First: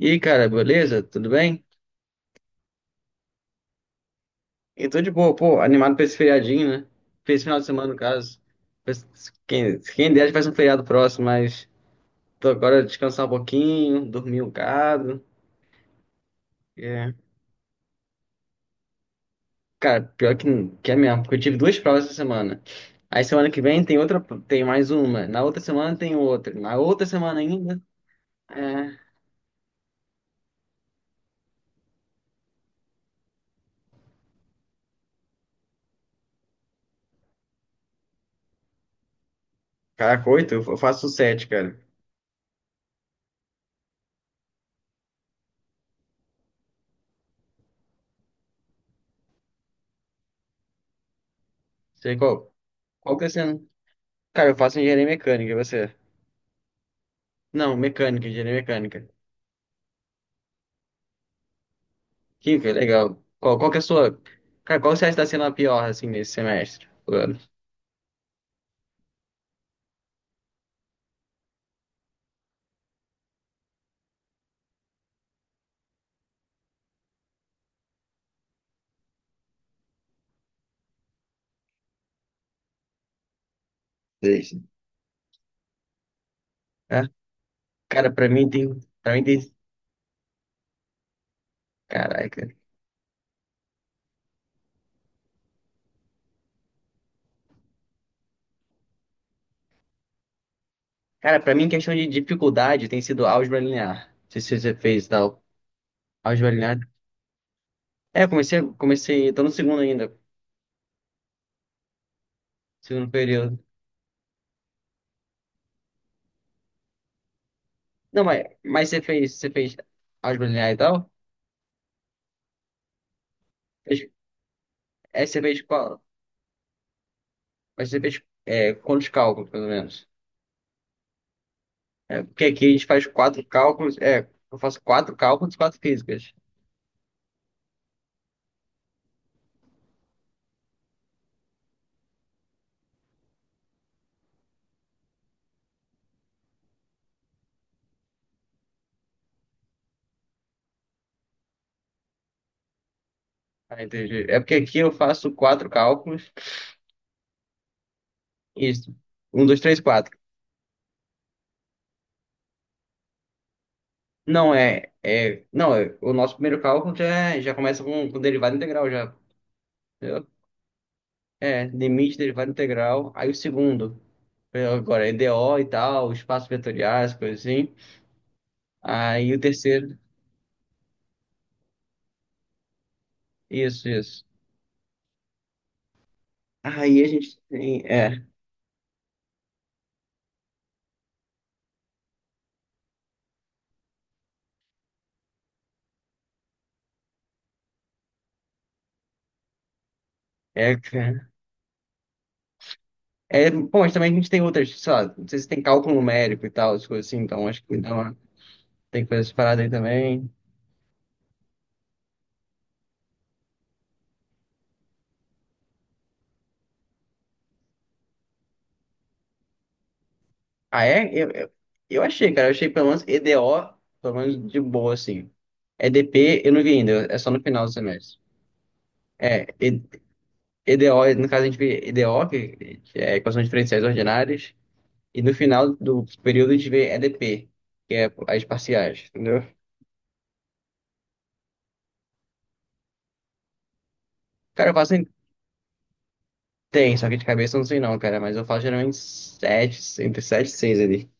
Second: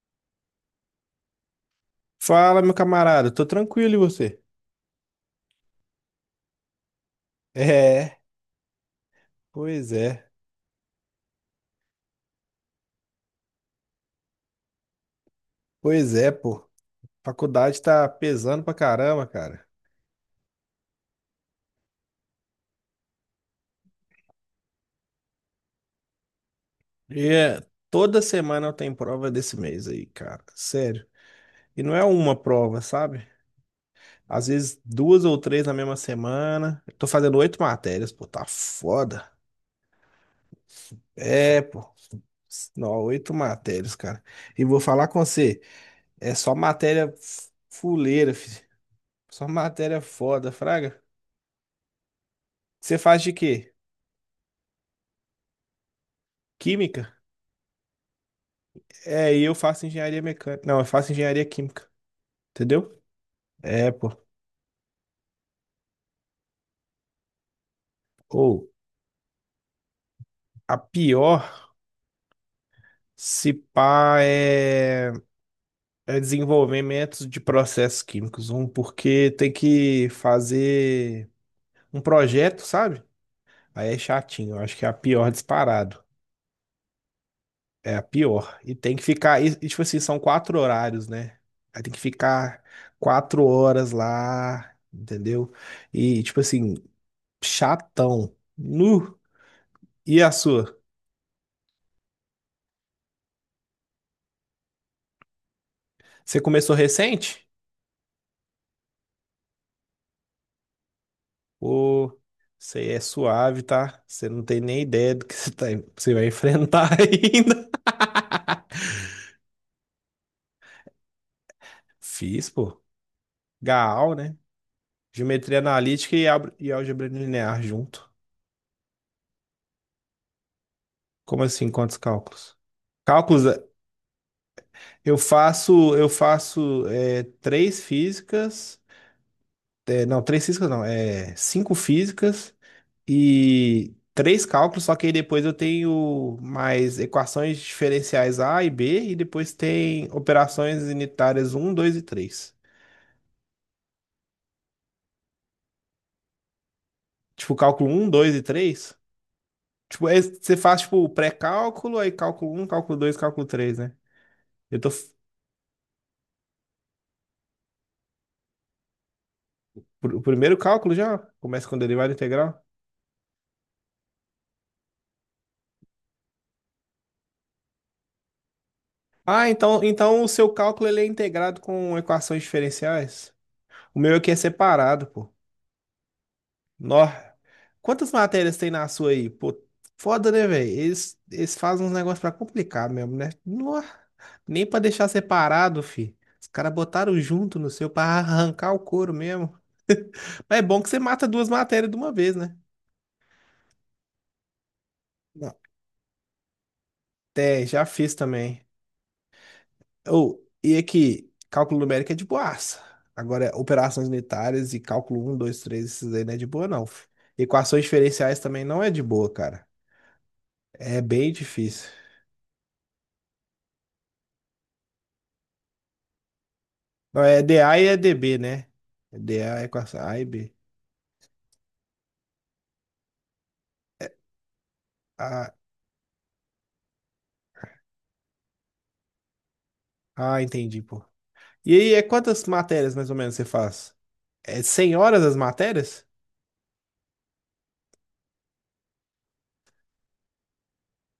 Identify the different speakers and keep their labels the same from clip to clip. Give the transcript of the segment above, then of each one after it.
Speaker 1: E aí, cara, beleza? Tudo bem?
Speaker 2: Fala, meu camarada, tô tranquilo e você?
Speaker 1: Eu tô de boa, pô, animado pra esse feriadinho, né? Pra esse final de semana, no
Speaker 2: É,
Speaker 1: caso. Quem,
Speaker 2: pois
Speaker 1: quem
Speaker 2: é,
Speaker 1: der, faz um feriado próximo, mas tô agora descansar um pouquinho, dormir um bocado.
Speaker 2: pois é, pô.
Speaker 1: É.
Speaker 2: Faculdade tá pesando pra caramba, cara.
Speaker 1: Cara, pior que é mesmo, porque eu tive duas provas essa semana. Aí semana que vem tem outra, tem mais uma. Na outra semana tem outra. Na outra
Speaker 2: E
Speaker 1: semana
Speaker 2: é,
Speaker 1: ainda.
Speaker 2: toda semana eu tenho
Speaker 1: É.
Speaker 2: prova desse mês aí, cara. Sério. E não é uma prova, sabe? Às vezes duas ou três na mesma semana. Eu tô fazendo oito matérias, pô, tá foda.
Speaker 1: Caraca, oito, eu faço sete,
Speaker 2: É,
Speaker 1: cara.
Speaker 2: pô. Não, oito matérias, cara. E vou falar com você, é só matéria fuleira, filho. Só matéria foda, fraga.
Speaker 1: Sei qual.
Speaker 2: Você
Speaker 1: Qual
Speaker 2: faz
Speaker 1: que é
Speaker 2: de
Speaker 1: sendo?
Speaker 2: quê?
Speaker 1: Cara, eu faço engenharia mecânica, e você?
Speaker 2: Química?
Speaker 1: Não, mecânica, engenharia mecânica.
Speaker 2: É, e eu faço engenharia mecânica. Não, eu faço engenharia química,
Speaker 1: Que
Speaker 2: entendeu?
Speaker 1: legal. Qual que é a
Speaker 2: É, pô.
Speaker 1: sua. Cara, qual você acha que tá sendo a pior, assim, nesse semestre? Do ano?
Speaker 2: Ou a pior, se pá, é, é desenvolvimento de processos químicos. Um, porque tem que fazer um projeto, sabe? Aí é chatinho.
Speaker 1: Deixa.
Speaker 2: Eu acho que é a pior disparado.
Speaker 1: É?
Speaker 2: É a
Speaker 1: Cara, pra mim
Speaker 2: pior. E
Speaker 1: tem.
Speaker 2: tem que
Speaker 1: Pra mim tem.
Speaker 2: ficar. Tipo assim, são quatro horários, né? Aí tem que
Speaker 1: Caraca.
Speaker 2: ficar quatro horas lá, entendeu? E, tipo assim, chatão. Nu. E a sua?
Speaker 1: Cara, pra mim, questão de dificuldade tem sido álgebra linear. Não sei se você fez e tal.
Speaker 2: Você
Speaker 1: Álgebra
Speaker 2: começou
Speaker 1: linear.
Speaker 2: recente?
Speaker 1: É, eu comecei. Tô no segundo ainda.
Speaker 2: Ou você é
Speaker 1: Segundo período.
Speaker 2: suave, tá? Você não tem nem ideia do que você vai enfrentar ainda.
Speaker 1: Não, mas você fez. Você fez álgebra linear e tal?
Speaker 2: Fiz, pô.
Speaker 1: Fez-
Speaker 2: Gaal, né?
Speaker 1: É, você
Speaker 2: Geometria
Speaker 1: fez qual?
Speaker 2: analítica e, e álgebra linear
Speaker 1: Mas você
Speaker 2: junto.
Speaker 1: fez quantos cálculos, pelo menos?
Speaker 2: Como assim? Quantos
Speaker 1: É, porque
Speaker 2: cálculos?
Speaker 1: aqui a gente faz quatro
Speaker 2: Cálculos, eh,
Speaker 1: cálculos. É, eu faço quatro
Speaker 2: eu
Speaker 1: cálculos, e quatro
Speaker 2: faço, eu
Speaker 1: físicas.
Speaker 2: faço eh, três físicas. Eh, não, três físicas não. É, cinco físicas e três cálculos, só que aí depois eu tenho mais equações diferenciais A e B, e depois tem operações unitárias um, 2 e três.
Speaker 1: Ah, entendi. É porque aqui eu faço quatro cálculos.
Speaker 2: Tipo, cálculo um, dois e
Speaker 1: Isso.
Speaker 2: três.
Speaker 1: Um, dois, três,
Speaker 2: Tipo,
Speaker 1: quatro.
Speaker 2: você faz, tipo, o pré-cálculo, aí cálculo um, cálculo 2, cálculo três, né?
Speaker 1: Não,
Speaker 2: Eu tô...
Speaker 1: é.
Speaker 2: f-
Speaker 1: É não, é, o nosso primeiro cálculo já, já começa com derivada integral, já.
Speaker 2: pr- O
Speaker 1: Entendeu?
Speaker 2: primeiro cálculo já
Speaker 1: É,
Speaker 2: começa com derivada
Speaker 1: limite, derivada
Speaker 2: integral.
Speaker 1: integral. Aí o segundo. Agora, é EDO e tal, espaços vetoriais, coisa assim. Aí o
Speaker 2: Ah, então,
Speaker 1: terceiro.
Speaker 2: então o seu cálculo ele é integrado com equações diferenciais?
Speaker 1: Isso,
Speaker 2: O meu
Speaker 1: isso.
Speaker 2: aqui é separado, pô.
Speaker 1: Aí
Speaker 2: Nó.
Speaker 1: a gente tem.
Speaker 2: Quantas
Speaker 1: É.
Speaker 2: matérias tem na sua aí? Pô, foda, né, velho? Eles fazem uns negócios pra complicar mesmo, né? Nó. Nem pra deixar separado, fi. Os caras botaram junto no seu pra arrancar o couro mesmo. Mas é
Speaker 1: É,
Speaker 2: bom que você mata
Speaker 1: cara.
Speaker 2: duas matérias de uma vez, né?
Speaker 1: Bom, mas também a gente tem outras, sei lá, não sei se
Speaker 2: Não.
Speaker 1: tem cálculo numérico e tal, as coisas assim, então acho
Speaker 2: É,
Speaker 1: que
Speaker 2: já
Speaker 1: dá
Speaker 2: fiz também.
Speaker 1: tem coisas paradas aí também.
Speaker 2: Ou, e aqui, cálculo numérico é de boaça. Agora, operações unitárias e cálculo um 2 3 esses aí não é de boa, não, fi. Equações diferenciais também não é de boa, cara.
Speaker 1: Ah,
Speaker 2: É
Speaker 1: é? Eu,
Speaker 2: bem
Speaker 1: eu,
Speaker 2: difícil.
Speaker 1: eu achei, cara. Eu achei pelo menos EDO, pelo menos de boa, assim. EDP eu não vi ainda, é
Speaker 2: Não,
Speaker 1: só no
Speaker 2: é
Speaker 1: final do
Speaker 2: DA e é
Speaker 1: semestre.
Speaker 2: DB, né? É
Speaker 1: É,
Speaker 2: DA é com essa A e B.
Speaker 1: EDO, no caso a gente vê EDO, que é equações diferenciais ordinárias, e no
Speaker 2: Ah,
Speaker 1: final do período a gente vê EDP, que é as parciais, entendeu?
Speaker 2: ah, entendi, pô. E aí, é quantas matérias mais ou menos você faz? É
Speaker 1: Cara, eu faço
Speaker 2: 100
Speaker 1: em
Speaker 2: horas as matérias?
Speaker 1: 10, só que de cabeça eu não sei não, cara, mas eu faço geralmente 7 entre 7 e 6 ali.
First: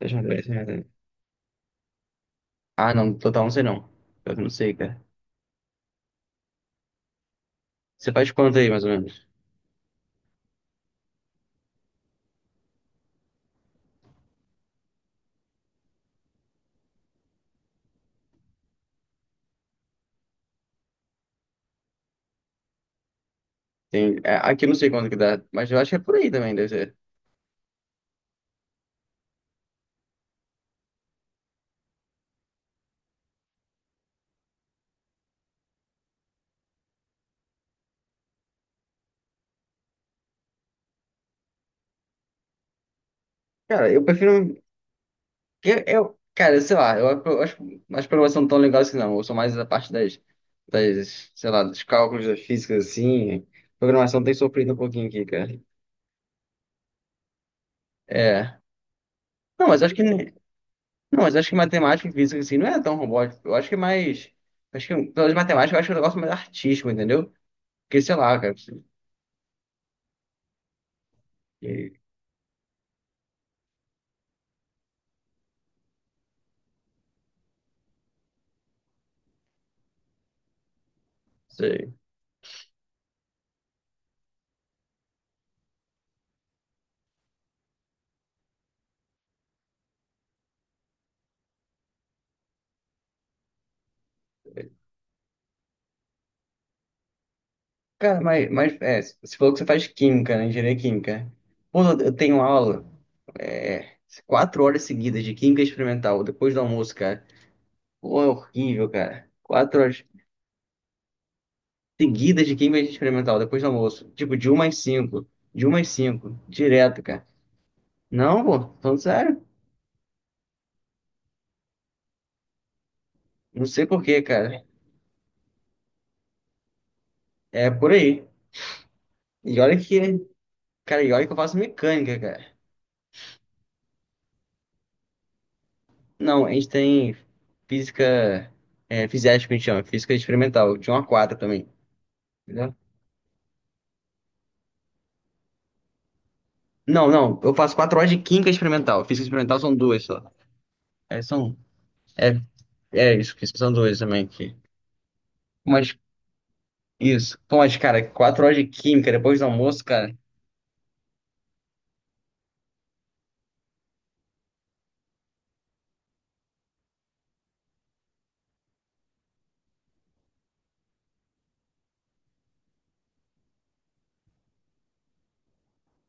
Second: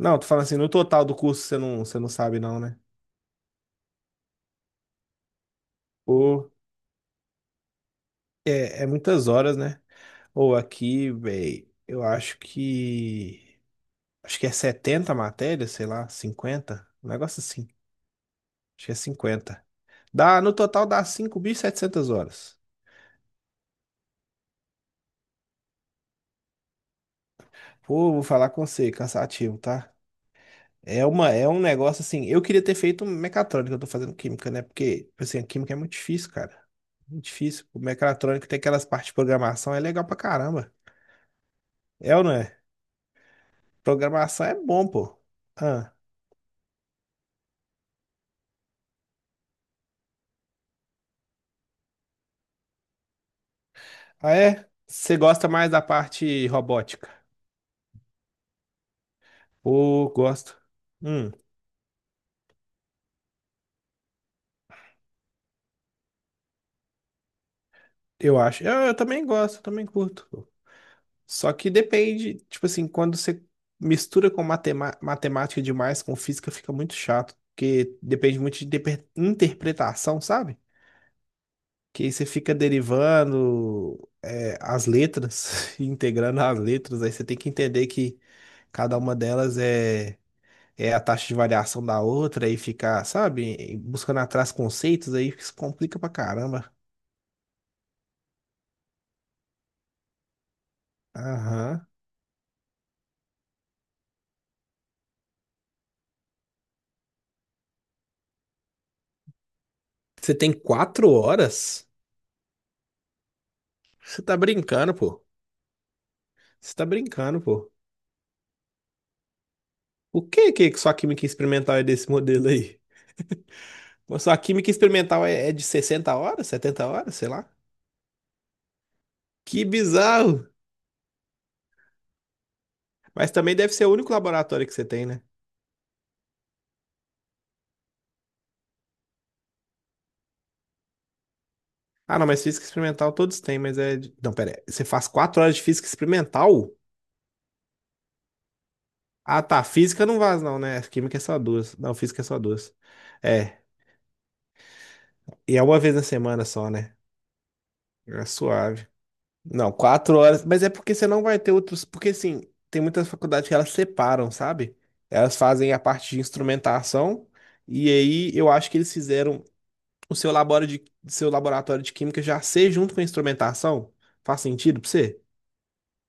Speaker 1: Deixa eu
Speaker 2: tô
Speaker 1: ver.
Speaker 2: falando
Speaker 1: deixa
Speaker 2: assim,
Speaker 1: eu
Speaker 2: no
Speaker 1: ver.
Speaker 2: total do curso você não sabe não, né?
Speaker 1: Ah, não, total não sei não. Eu não sei, cara.
Speaker 2: Ou
Speaker 1: Você faz quanto aí,
Speaker 2: é,
Speaker 1: mais
Speaker 2: é
Speaker 1: ou menos?
Speaker 2: muitas horas, né? Ou aqui, véi, eu acho que... Acho que é 70 matérias, sei lá, 50, um negócio assim. Acho que é 50. Dá, no total dá 5.700 horas.
Speaker 1: Tem, é, aqui eu não sei quanto que dá, mas eu acho que é por aí também, deve ser.
Speaker 2: Pô, vou falar com você, cansativo, tá? É uma, é um negócio assim. Eu queria ter feito mecatrônica, eu tô fazendo química, né? Porque, assim, a química é muito difícil, cara. Muito difícil. O mecatrônico tem aquelas partes de programação, é legal pra caramba. É ou não é?
Speaker 1: Cara, eu
Speaker 2: Programação é
Speaker 1: prefiro.
Speaker 2: bom, pô.
Speaker 1: Eu,
Speaker 2: Ah,
Speaker 1: eu- cara, sei lá, eu, eu acho as provas são tão legais assim, não. Eu sou mais a parte sei lá, dos cálculos das físicas, assim. Programação
Speaker 2: ah,
Speaker 1: tem
Speaker 2: é?
Speaker 1: sofrido um pouquinho
Speaker 2: Você
Speaker 1: aqui,
Speaker 2: gosta
Speaker 1: cara.
Speaker 2: mais da parte robótica?
Speaker 1: É. Não, mas acho que.
Speaker 2: Pô,
Speaker 1: Ne-
Speaker 2: gosto.
Speaker 1: Não,
Speaker 2: Hum,
Speaker 1: mas acho que matemática e física, assim, não é tão robótico. Eu acho que é mais. Acho que, pelas matemática, eu acho que é um negócio mais artístico, entendeu? Porque, sei lá,
Speaker 2: eu
Speaker 1: cara.
Speaker 2: acho. Eu também gosto, eu também curto. Só que
Speaker 1: Sei.
Speaker 2: depende, tipo assim, quando você mistura com matemática demais, com física, fica muito chato, porque depende muito de interpretação, sabe?
Speaker 1: Sei.
Speaker 2: Que aí você fica derivando, é, as letras, integrando as letras, aí você tem que entender que cada uma delas é, é a taxa de variação da outra, aí ficar, sabe, buscando atrás conceitos, aí isso complica pra caramba.
Speaker 1: Cara, mas é, você falou que você faz química, né? Engenharia química. Pô,
Speaker 2: Aham.
Speaker 1: eu tenho aula, é, quatro horas seguidas de química experimental, depois do almoço, cara. Pô, é horrível, cara. Quatro horas
Speaker 2: Você tem quatro horas?
Speaker 1: seguidas de química experimental, depois do almoço.
Speaker 2: Você
Speaker 1: Tipo,
Speaker 2: tá
Speaker 1: de uma às
Speaker 2: brincando, pô.
Speaker 1: cinco. De uma às cinco.
Speaker 2: Você tá
Speaker 1: Direto, cara.
Speaker 2: brincando, pô.
Speaker 1: Não, pô, falando sério.
Speaker 2: O que que sua química experimental é desse modelo aí?
Speaker 1: Não sei por
Speaker 2: Pô,
Speaker 1: quê,
Speaker 2: sua
Speaker 1: cara.
Speaker 2: química experimental é, é de 60 horas, 70 horas, sei lá.
Speaker 1: É por aí. E
Speaker 2: Que
Speaker 1: olha que,
Speaker 2: bizarro!
Speaker 1: cara, e olha que eu faço mecânica, cara.
Speaker 2: Mas também deve ser o único laboratório que você tem, né?
Speaker 1: Não, a gente tem física, fisiética, que a gente chama, física experimental, de um a quatro também.
Speaker 2: Ah, não, mas física experimental todos têm, mas é. Não, pera, aí, você faz 4 horas de física experimental?
Speaker 1: Não, não. Eu faço quatro horas de química experimental. Física
Speaker 2: Ah,
Speaker 1: experimental
Speaker 2: tá.
Speaker 1: são duas
Speaker 2: Física não
Speaker 1: só.
Speaker 2: vaza, não, né? Química
Speaker 1: É,
Speaker 2: é só
Speaker 1: são.
Speaker 2: duas. Não, física é só
Speaker 1: É,
Speaker 2: duas.
Speaker 1: é isso, que
Speaker 2: É.
Speaker 1: são duas também aqui.
Speaker 2: E é uma vez
Speaker 1: Mas,
Speaker 2: na semana só, né?
Speaker 1: isso. Pô, mas, cara,
Speaker 2: É
Speaker 1: quatro horas de
Speaker 2: suave.
Speaker 1: química depois do
Speaker 2: Não,
Speaker 1: almoço, cara,
Speaker 2: quatro horas. Mas é porque você não vai ter outros. Porque, assim, tem muitas faculdades que elas separam, sabe? Elas fazem a parte de instrumentação. E aí eu acho que eles fizeram o seu seu laboratório de química já ser junto com a instrumentação. Faz sentido pra você?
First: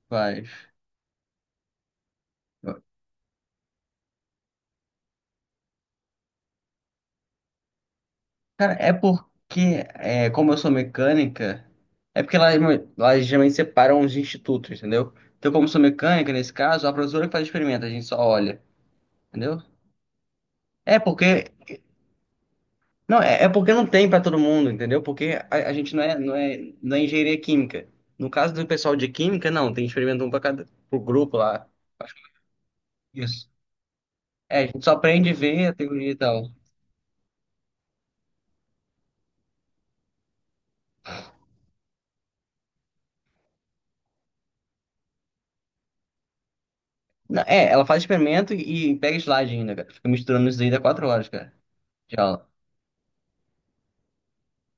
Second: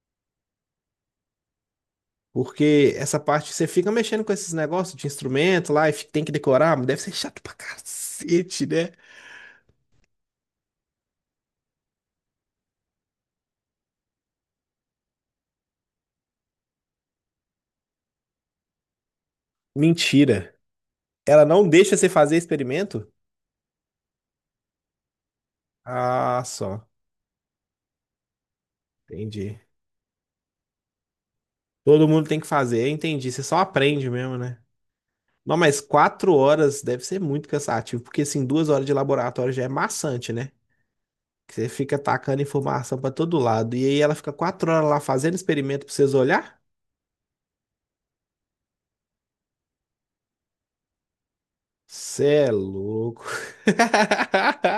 Speaker 1: faz.
Speaker 2: Porque essa parte você fica mexendo com esses negócios de instrumento lá e tem que decorar, mas deve ser chato pra cacete,
Speaker 1: Cara,
Speaker 2: né?
Speaker 1: é porque, como eu sou mecânica, é porque lá geralmente separam os institutos, entendeu? Então, como eu sou mecânica, nesse caso, a professora que faz o experimento, a gente só olha, entendeu?
Speaker 2: Mentira.
Speaker 1: É porque
Speaker 2: Ela não deixa você fazer experimento?
Speaker 1: Não, é porque não tem para todo mundo, entendeu? Porque a gente não é, não
Speaker 2: Ah,
Speaker 1: é,
Speaker 2: só.
Speaker 1: não é engenharia química. No caso do pessoal de química,
Speaker 2: Entendi.
Speaker 1: não, tem experimento um para cada pro grupo lá.
Speaker 2: Todo mundo tem que fazer, eu entendi. Você
Speaker 1: Isso.
Speaker 2: só aprende mesmo, né?
Speaker 1: É, a gente só aprende a
Speaker 2: Não,
Speaker 1: ver a
Speaker 2: mas
Speaker 1: teoria e
Speaker 2: quatro
Speaker 1: tal.
Speaker 2: horas deve ser muito cansativo, porque assim, duas horas de laboratório já é maçante, né? Que você fica tacando informação pra todo lado. E aí ela fica quatro horas lá fazendo experimento pra vocês olhar?
Speaker 1: Não, é, ela faz experimento e pega slide ainda, cara. Fica misturando isso aí dá quatro horas, cara, de
Speaker 2: Cê
Speaker 1: aula.
Speaker 2: é louco.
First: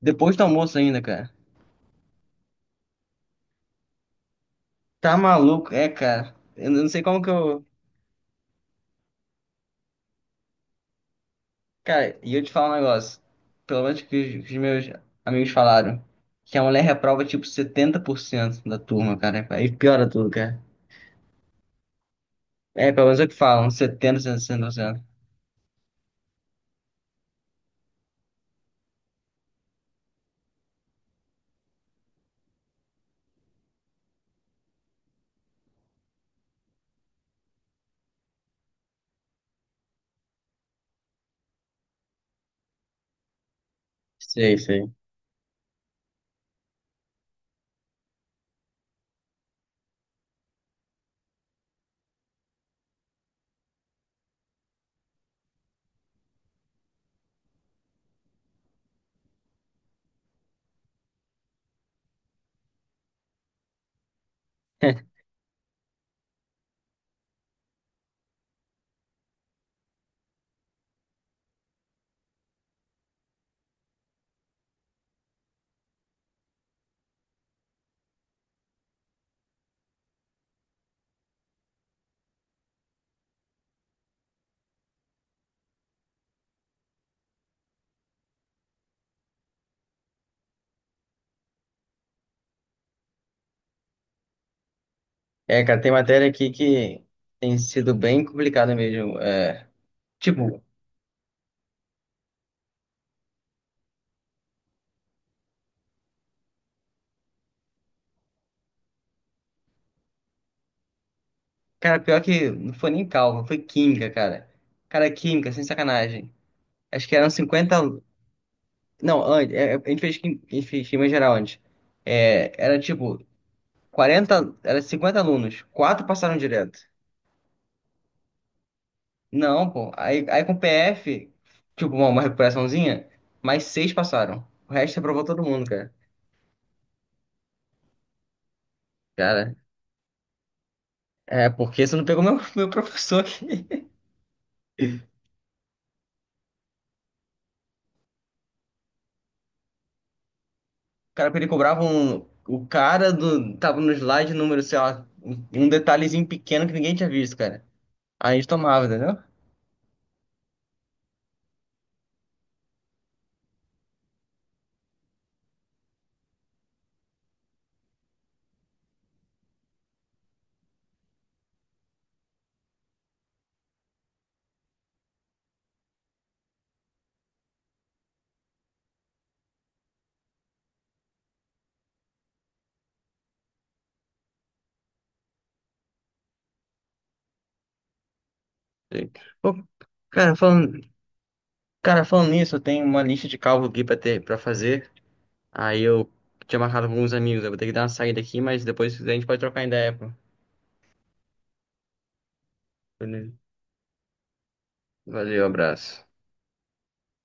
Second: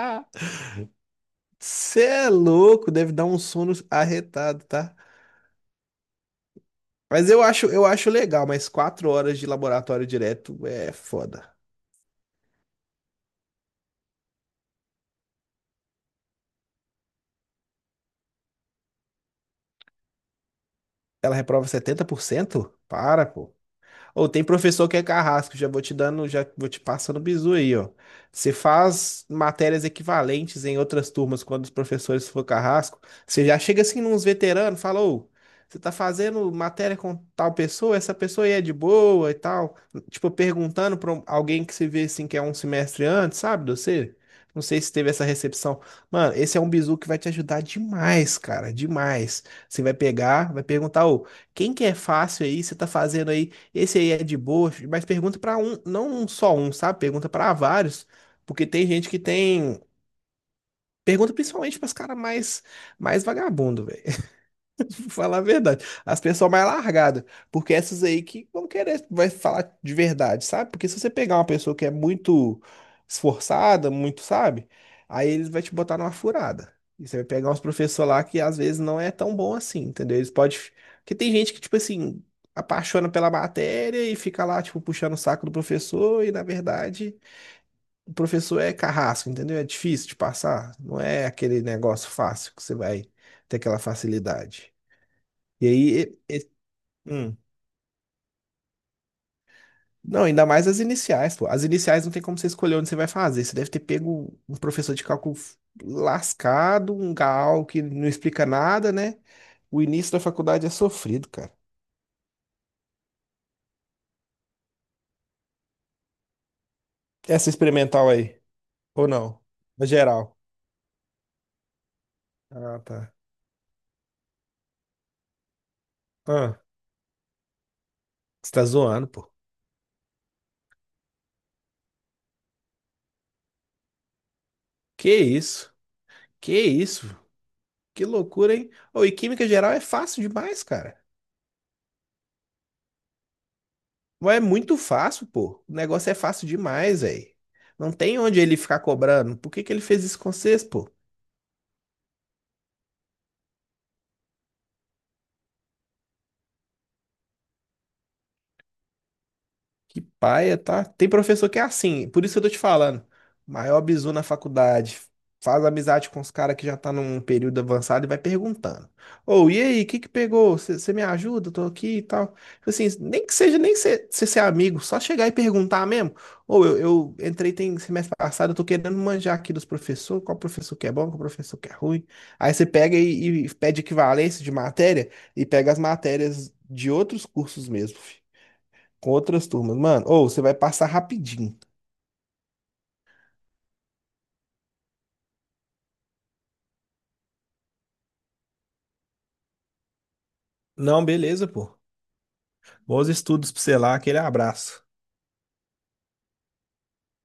Speaker 1: Depois do almoço ainda, cara.
Speaker 2: Cê é louco, deve dar um sono arretado, tá?
Speaker 1: Tá maluco, é, cara. Eu não sei como que
Speaker 2: Mas eu
Speaker 1: eu.
Speaker 2: acho, eu acho legal, mas quatro horas de laboratório direto é foda.
Speaker 1: Cara, e eu te falo um negócio. Pelo menos que os meus amigos falaram. Que a mulher reprova tipo 70% da turma, cara. Aí piora tudo, cara.
Speaker 2: Ela reprova 70%?
Speaker 1: É, pelo menos é
Speaker 2: Para,
Speaker 1: o que
Speaker 2: pô.
Speaker 1: falam, 70,
Speaker 2: Ou tem
Speaker 1: cento.
Speaker 2: professor que é carrasco, já vou te dando, já vou te passando bizu aí, ó. Você faz matérias equivalentes em outras turmas quando os professores for carrasco, você já chega assim nos veteranos, fala, ô, você tá fazendo matéria com tal pessoa, essa pessoa aí é de boa e tal. Tipo, perguntando pra alguém que se vê assim que é um semestre antes, sabe, de você?
Speaker 1: Sei,
Speaker 2: Não sei
Speaker 1: sei.
Speaker 2: se teve essa recepção. Mano, esse é um bizu que vai te ajudar demais, cara, demais. Você vai pegar, vai perguntar, ô, quem que é fácil aí? Você tá fazendo aí, esse aí é de boa, mas pergunta pra um, não um só um, sabe? Pergunta pra vários, porque tem gente que tem. Pergunta principalmente para os caras mais, mais vagabundo, velho. Vou falar a verdade. As pessoas mais largadas. Porque essas aí que vão querer, vai falar de verdade, sabe? Porque se você pegar uma pessoa que é muito esforçada, muito, sabe? Aí eles vão te botar numa furada. E você vai pegar uns professores lá que às vezes não é tão bom assim, entendeu? Eles podem. Porque tem gente que, tipo assim, apaixona pela matéria e fica lá, tipo, puxando o saco do professor, e na verdade, o professor é carrasco, entendeu? É difícil de passar. Não é aquele negócio fácil que você vai ter aquela facilidade.
Speaker 1: É,
Speaker 2: E
Speaker 1: cara, tem
Speaker 2: aí,
Speaker 1: matéria
Speaker 2: e-
Speaker 1: aqui
Speaker 2: e-
Speaker 1: que
Speaker 2: hum.
Speaker 1: tem sido bem complicada mesmo. É,
Speaker 2: Não, ainda
Speaker 1: tipo,
Speaker 2: mais as iniciais, pô. As iniciais não tem como você escolher onde você vai fazer. Você deve ter pego um professor de cálculo lascado, um gal que não explica nada, né? O início da faculdade é sofrido, cara.
Speaker 1: cara, pior que não foi nem cálculo, foi química, cara. Cara, química, sem sacanagem. Acho que eram
Speaker 2: Essa
Speaker 1: 50
Speaker 2: experimental aí, ou
Speaker 1: Não,
Speaker 2: não?
Speaker 1: antes,
Speaker 2: Na
Speaker 1: a gente fez,
Speaker 2: geral.
Speaker 1: a gente fez química geral antes. É, era
Speaker 2: Ah, tá.
Speaker 1: tipo 40 era 50 alunos, quatro passaram
Speaker 2: Ah,
Speaker 1: direto.
Speaker 2: você tá zoando, pô.
Speaker 1: Não, pô. Aí com PF, tipo, uma recuperaçãozinha, mais seis passaram. O resto
Speaker 2: Que
Speaker 1: aprovou todo mundo,
Speaker 2: isso?
Speaker 1: cara.
Speaker 2: Que isso? Que loucura, hein? Ô, e química
Speaker 1: Cara,
Speaker 2: geral é fácil demais, cara.
Speaker 1: é porque você não pegou meu, meu professor aqui.
Speaker 2: Mas é muito
Speaker 1: O
Speaker 2: fácil, pô. O negócio é fácil demais, velho. Não tem onde ele ficar cobrando. Por que que ele fez isso com vocês, pô?
Speaker 1: cara, ele cobrava um. O cara do. Tava no slide número, sei lá, um detalhezinho pequeno que ninguém tinha visto, cara. Aí a gente tomava, entendeu?
Speaker 2: Que paia, tá? Tem professor que é assim, por isso que eu tô te falando. Maior bizu na faculdade. Faz amizade com os caras que já tá num período avançado e vai perguntando. Ô, e aí, o que que pegou? Você me ajuda? Eu tô aqui e tal. Tipo assim, nem que seja, nem ser, ser amigo, só chegar e perguntar mesmo. Ou eu entrei tem semestre passado, eu tô querendo manjar aqui dos professores, qual professor que é bom, qual professor que é ruim. Aí você pega e pede equivalência de matéria e pega as matérias de outros cursos mesmo
Speaker 1: Sei.
Speaker 2: com outras
Speaker 1: Pô,
Speaker 2: turmas. Mano, ou
Speaker 1: cara,
Speaker 2: você vai
Speaker 1: falando,
Speaker 2: passar rapidinho.
Speaker 1: cara, falando nisso, eu tenho uma lista de cálculo aqui pra ter, pra fazer. Aí eu tinha marcado com alguns amigos. Eu vou ter que dar uma saída aqui, mas depois a gente pode trocar ideia, pô.
Speaker 2: Não, beleza, pô. Bons
Speaker 1: Beleza.
Speaker 2: estudos pra você lá, aquele abraço.
Speaker 1: Valeu, abraço.